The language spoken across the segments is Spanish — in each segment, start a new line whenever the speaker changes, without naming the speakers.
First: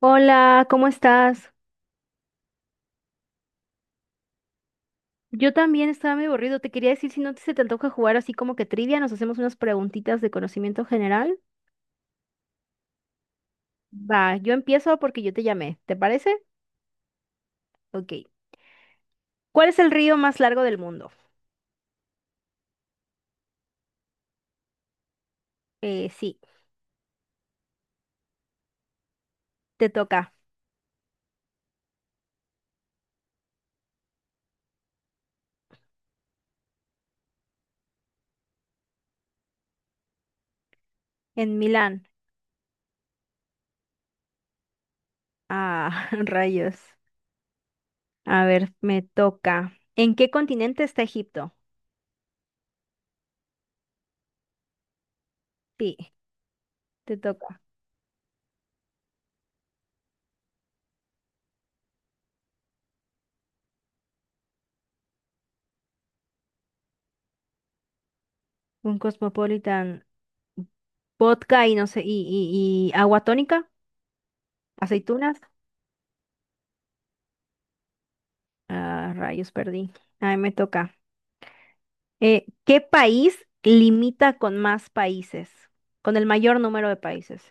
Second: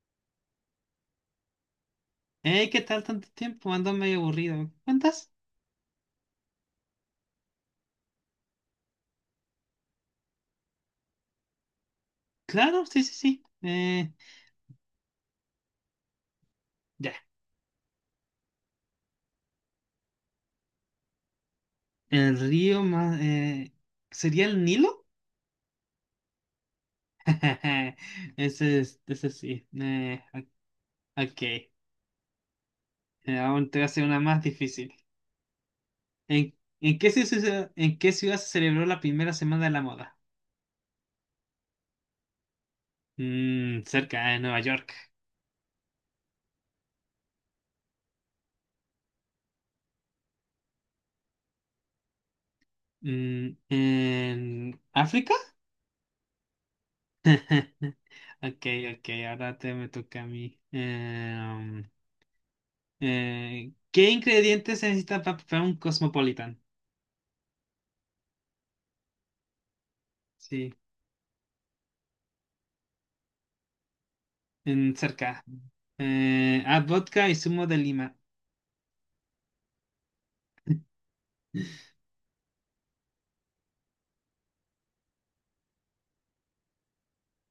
Hola, ¿cómo estás?
Hey, ¿qué tal tanto tiempo? Ando medio aburrido. ¿Me cuentas?
Yo también estaba medio aburrido. Te quería decir si no se te antoja jugar así como que trivia, nos hacemos unas preguntitas de conocimiento general.
Claro, sí, sí, sí.
Va, yo empiezo porque yo te llamé. ¿Te parece?
Ya.
Ok. ¿Cuál es el río más largo del mundo?
El río más, ¿sería el Nilo?
Sí,
Ese es, ese sí.
te toca.
Ok. Aún te voy a hacer una más difícil. ¿En, ¿en qué ciudad se celebró la primera semana de la moda?
En Milán.
Mm, cerca de Nueva York.
Ah, rayos. A ver, me toca. ¿En qué continente está Egipto?
Mm, ¿en África?
Sí, te toca.
Ok, ok, ahora te me toca a mí. ¿Qué ingredientes se necesitan para preparar un cosmopolitan?
Un cosmopolitan.
Sí,
Vodka y no sé, y agua tónica,
en
aceitunas.
cerca. Vodka y zumo de lima.
Ah, rayos, perdí. Ahí me toca. ¿Qué país limita con más países? Con el mayor número de países.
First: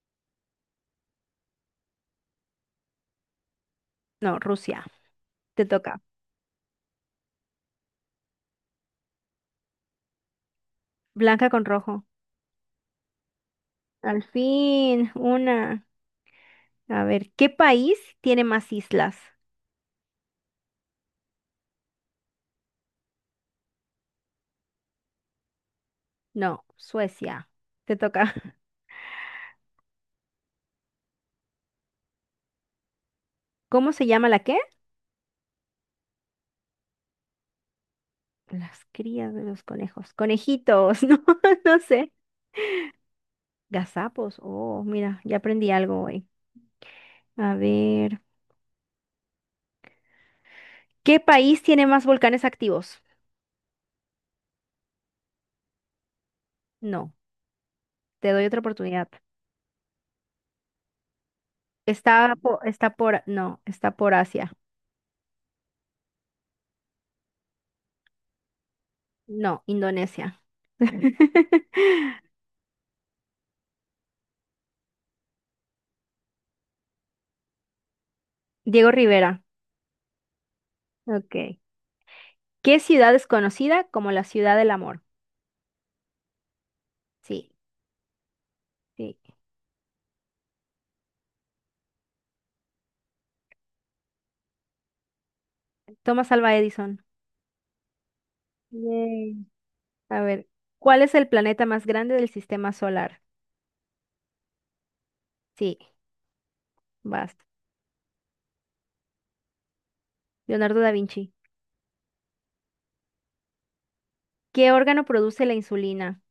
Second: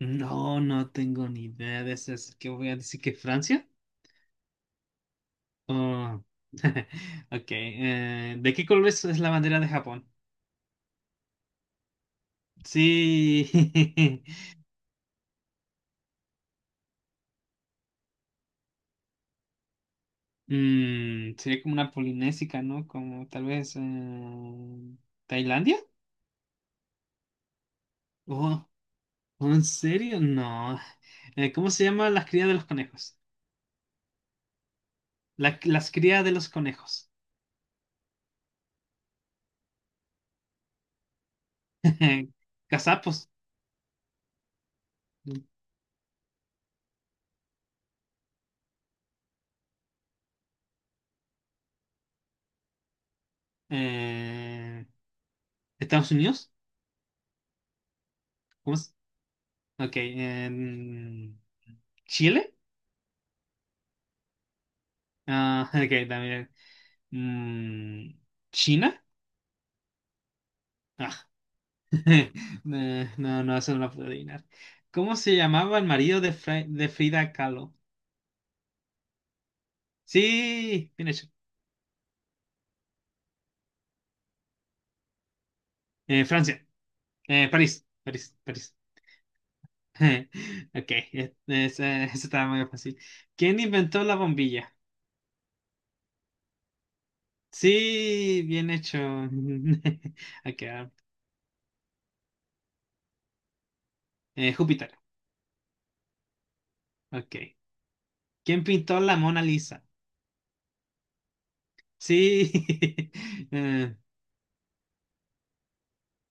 No, no tengo ni idea de eso. ¿Qué voy a decir que Francia?
No, Rusia. Te toca.
Oh. Ok. ¿De qué es la bandera de Japón?
Blanca con rojo.
Sí.
Al fin, una. A ver, ¿qué país tiene más islas?
Mm, sería como una polinésica, ¿no? Como tal vez, Tailandia.
No, Suecia. Te toca.
Oh, ¿en serio? No. ¿Cómo se llama las crías de los conejos?
¿Cómo se llama la qué?
Las crías de los conejos.
Las crías de los conejos. Conejitos, no, no sé.
Gazapos.
Gazapos. Oh, mira, ya aprendí algo hoy. A ver, ¿qué país tiene más volcanes activos?
Eh, Estados Unidos.
No. Te doy otra
¿Cómo es?
oportunidad.
Ok. en
Está
Chile.
por, está por, no, está por Asia.
Ah, ok, también. Mm, China.
No, Indonesia.
Ah, eh, no, no, eso no lo puedo adivinar. ¿Cómo se llamaba el marido de Frida Kahlo?
Diego Rivera.
Sí, bien hecho.
Ok. ¿Qué ciudad es conocida como la ciudad del amor?
Francia.
Sí,
París. París. París.
sí.
Ok, esa estaba muy fácil. ¿Quién inventó la bombilla?
Thomas Alva Edison.
Sí, bien hecho.
Yay. A ver,
Acá.
¿cuál es el planeta más grande del sistema solar?
Júpiter.
Sí,
Ok.
basta.
¿Quién pintó la Mona Lisa?
Leonardo da Vinci.
Sí.
¿Qué órgano produce la insulina?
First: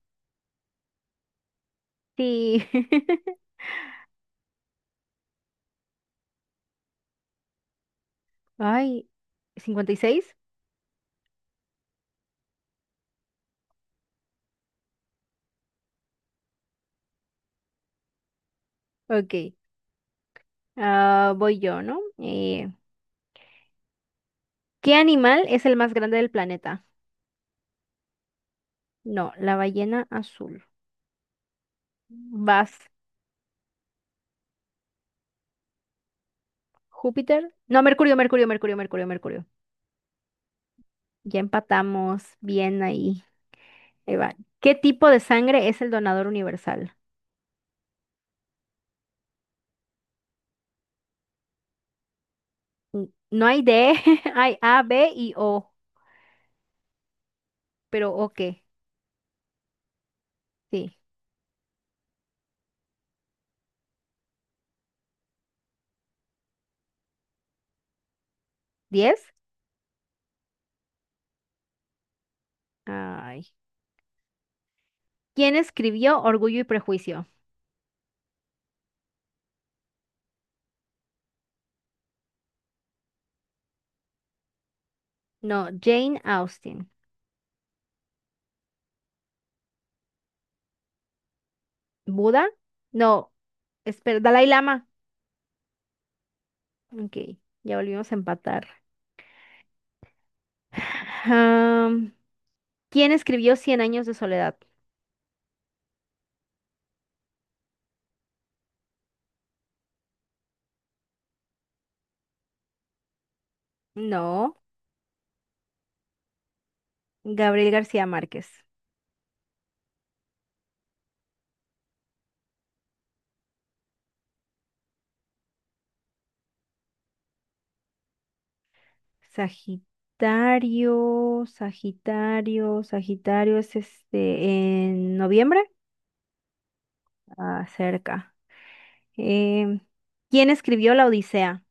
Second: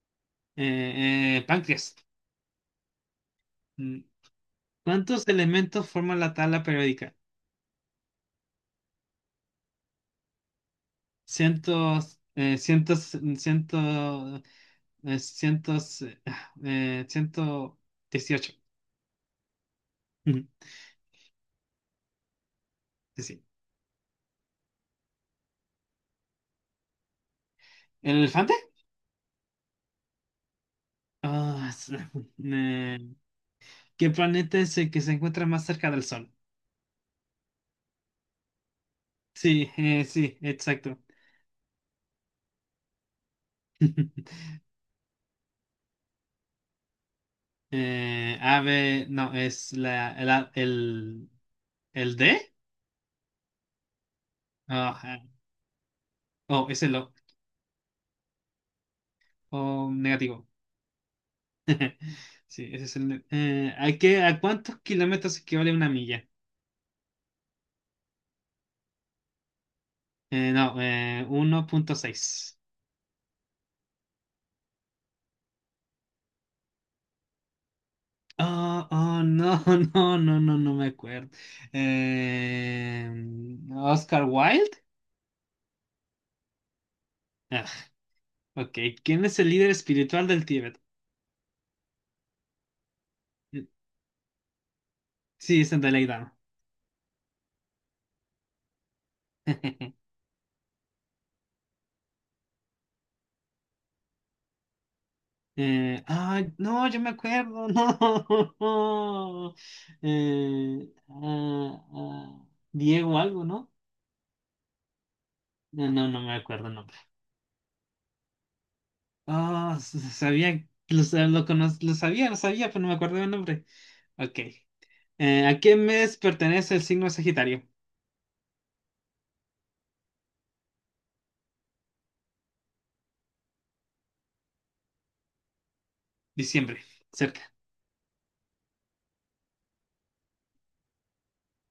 Páncreas.
Sí.
Mm. ¿Cuántos elementos forman la tabla periódica?
Ay, 56.
Cientos, eh, cientos, ciento, eh, cientos, eh, 118.
Ok.
Ujú,
Ah, voy yo, ¿no?
Sí. sí.
¿Qué animal es el más grande del planeta?
¿El elefante?
No, la ballena azul.
Ah, es-
Vas,
eh, ¿qué planeta es el que se encuentra más cerca del Sol?
Júpiter. No, Mercurio, Mercurio, Mercurio, Mercurio, Mercurio.
Sí, sí, exacto.
Ya empatamos. Bien ahí. Ahí va. ¿Qué tipo de sangre es el donador universal?
Ave, no, es la, el, a- el, el D.
Mm, No hay D, hay A,
Ah,
B
ja.
y O.
Oh, es el O.
Pero O qué.
O negativo.
Sí.
Sí, ese es el. ¿a cuántos kilómetros equivale una milla?
¿Diez?
No, 1.6.
Ay. ¿Quién escribió Orgullo y Prejuicio?
Oh, oh, no, no, no, no, no me acuerdo. Eh, Oscar Wilde.
No, Jane Austen.
Ah, ok, ¿quién es el líder espiritual del Tíbet?
¿Buda? No.
Mm,
Espera, Dalai Lama.
sí, es el Dalai Lama.
Ok, ya volvimos a empatar. Am, ¿Quién escribió Cien años de soledad?
No, yo me acuerdo, no. Eh, ah, ah, Diego algo, ¿no?
No,
No, no, no me acuerdo el nombre.
Gabriel García Márquez.
Ah, s- sabía, lo, sa- lo, conoz- lo sabía, pero no me acuerdo el nombre. Ok. ¿A qué mes pertenece el signo Sagitario?
Sagitario, Sagitario, Sagitario es este en noviembre,
Diciembre, cerca.
ah, cerca. Em, ¿Quién escribió La Odisea?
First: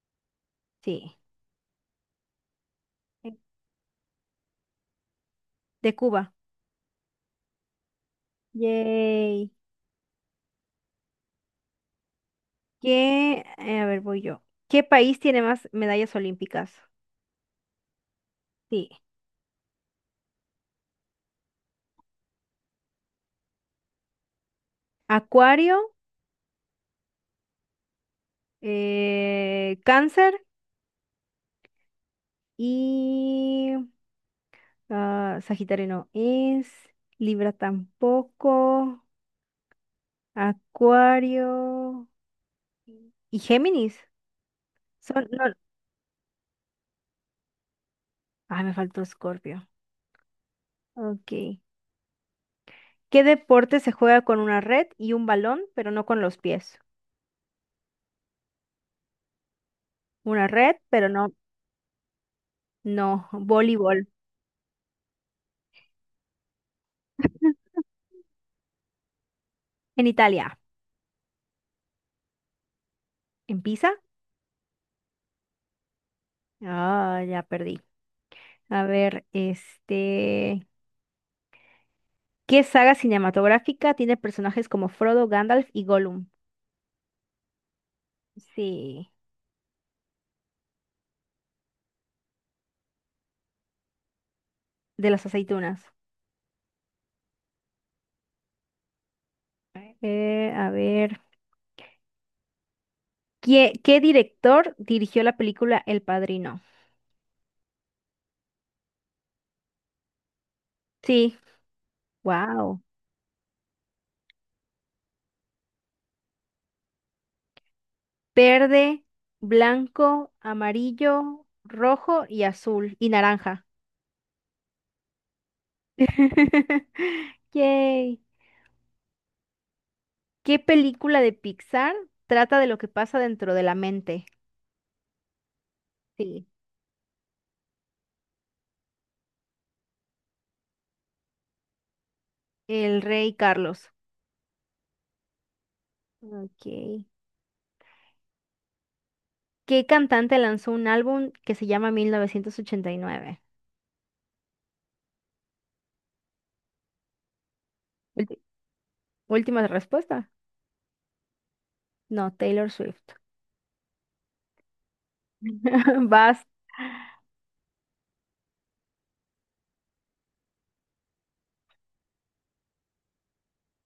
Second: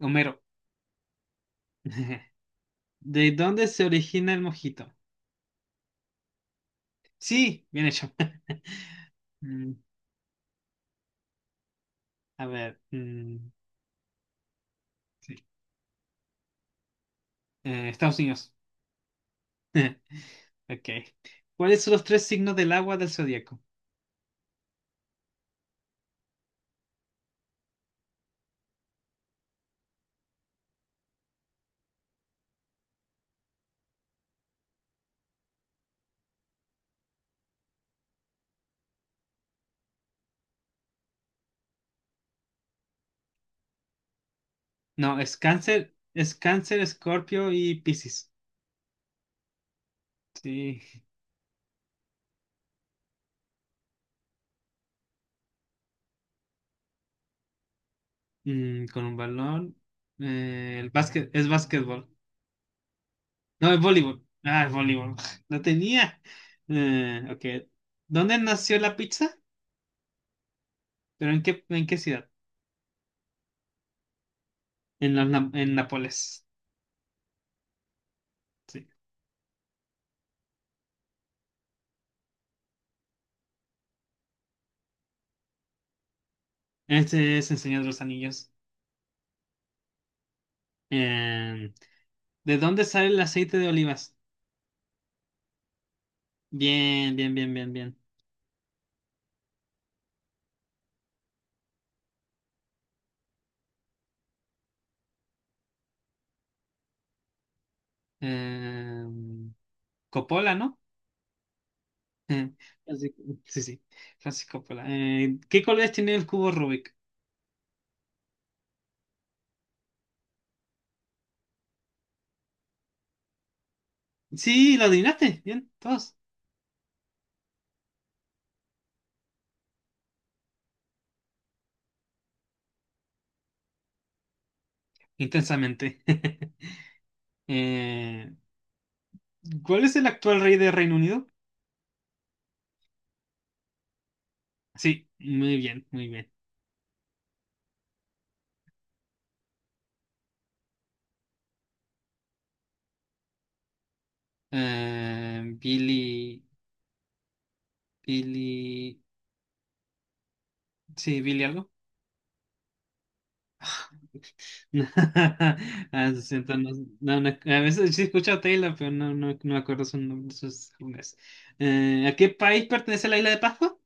Homero.
Sí,
¿De
eh,
dónde se origina el mojito?
de Cuba.
Sí, bien hecho.
Yay.
Mm, a ver.
¿Qué? A ver, voy yo. ¿Qué país tiene
Sí.
más medallas olímpicas?
Estados Unidos.
Sí.
Ok. ¿Cuáles son los tres signos del agua del zodiaco?
Acuario, Cáncer y ah, Sagitario no es, Libra tampoco, Acuario y Géminis.
No,
Son, no,
Es Cáncer, Escorpio y Piscis.
ah, me faltó Escorpio.
Sí.
Ok. ¿Qué deporte se juega con una red y un balón, pero no con los pies?
Mm, con un balón.
Una red, pero no,
Es básquetbol.
no,
No, es
voleibol.
voleibol. Ah, es voleibol. Lo tenía. Eh, ok. ¿Dónde nació la pizza?
En Italia,
¿En qué ciudad?
en Pisa.
En Nápoles.
Ah, ya perdí. A
Sí.
ver, este, ¿qué saga cinematográfica tiene personajes como Frodo, Gandalf y Gollum?
Este es el Señor de los Anillos.
Sí,
Eh, ¿De dónde sale el aceite de olivas?
de las aceitunas.
Bien, bien, bien, bien, bien.
A ver, ¿qué director dirigió la película El Padrino?
Eh, Coppola, ¿no?
Sí,
Eh,
wow.
así- sí, sí, Francisco Coppola. ¿Qué colores tiene el cubo Rubik?
Verde, blanco, amarillo, rojo y azul y naranja.
Sí, lo adivinaste, bien, todos.
Yay. ¿Qué película de Pixar trata de lo que pasa dentro de la mente?
Intensamente.
Sí,
Eh, ¿cuál es el actual rey de Reino Unido?
El Rey Carlos.
Sí, muy bien, muy bien.
Ok. ¿Qué cantante lanzó un álbum que se llama 1989?
Eh, Billy,
Ulti-
Billy,
Última respuesta.
sí, Billy algo.
No, Taylor Swift.
Ah, lo
Vas.
siento, no- a veces sí escucho a Taylor, pero no, no, no me acuerdo su nombre, sus nombres. ¿A qué país pertenece la isla de Pascua?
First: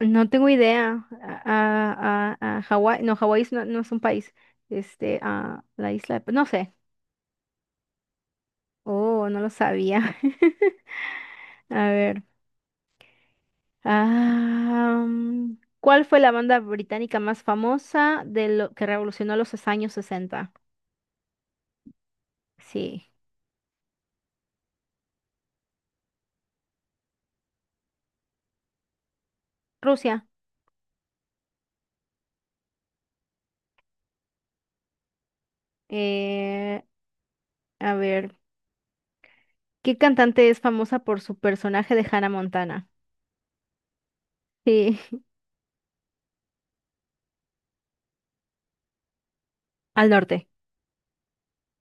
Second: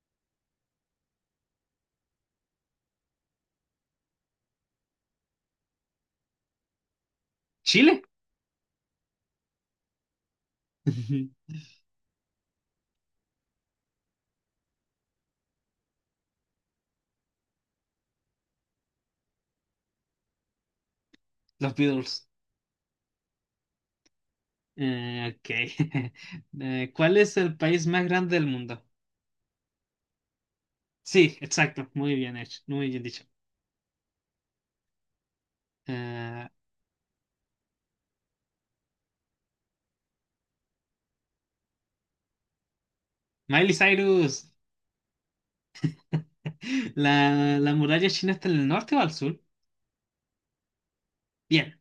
No tengo idea. A Hawái, no, Hawái no, no es un país. Este, a la isla, no sé.
Chile.
Oh, no lo sabía. A ver. Ah, ¿cuál fue la banda británica más famosa de lo que revolucionó los años sesenta?
Los Beatles.
Sí,
Ok. ¿Cuál es el país más grande del mundo?
Rusia.
Sí, exacto. Muy bien hecho. Muy bien dicho. Eh,
Eh, a ver, ¿qué cantante es famosa por su personaje de Hannah Montana?
Miley Cyrus.
Sí,
La muralla china está en el norte o al sur?
al norte.
Bien,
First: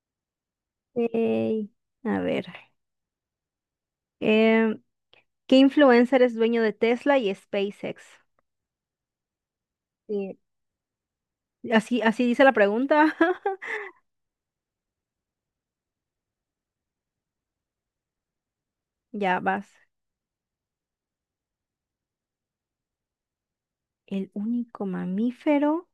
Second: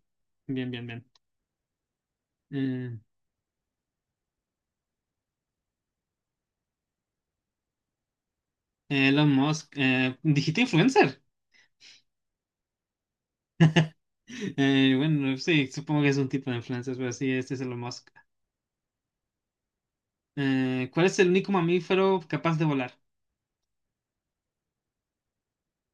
bien, bien, bien.
Ey, a ver.
Eh,
em, ¿Qué influencer es dueño de Tesla y SpaceX?
Elon Musk.
Sí.
¿Dijiste influencer?
Así, así dice la pregunta.
Bueno, sí, supongo que es un tipo de influencer, pero sí, este es Elon Musk.
Ya vas.
¿Cuál es el único mamífero capaz de volar?
El único mamífero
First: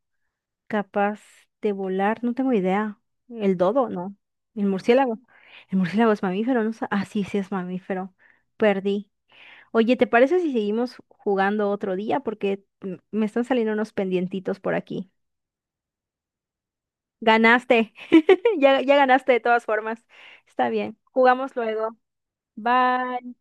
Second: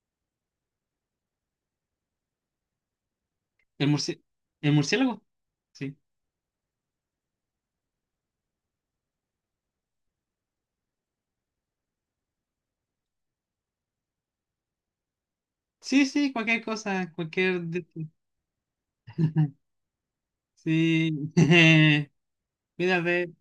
capaz de volar, no tengo idea. El dodo,
¿El
no.
murci-
El
el
murciélago.
murciélago?
El
Sí.
murciélago es mamífero, ¿no? Ah, sí, sí es mamífero. Perdí. Oye, ¿te parece si seguimos jugando otro día? Porque me están saliendo unos pendientitos por aquí.
Sí, sí, cualquier cosa, cualquier...
Ganaste. Ya, ya ganaste de todas formas. Está bien.
Sí,
Jugamos luego.
mira
Bye.
ve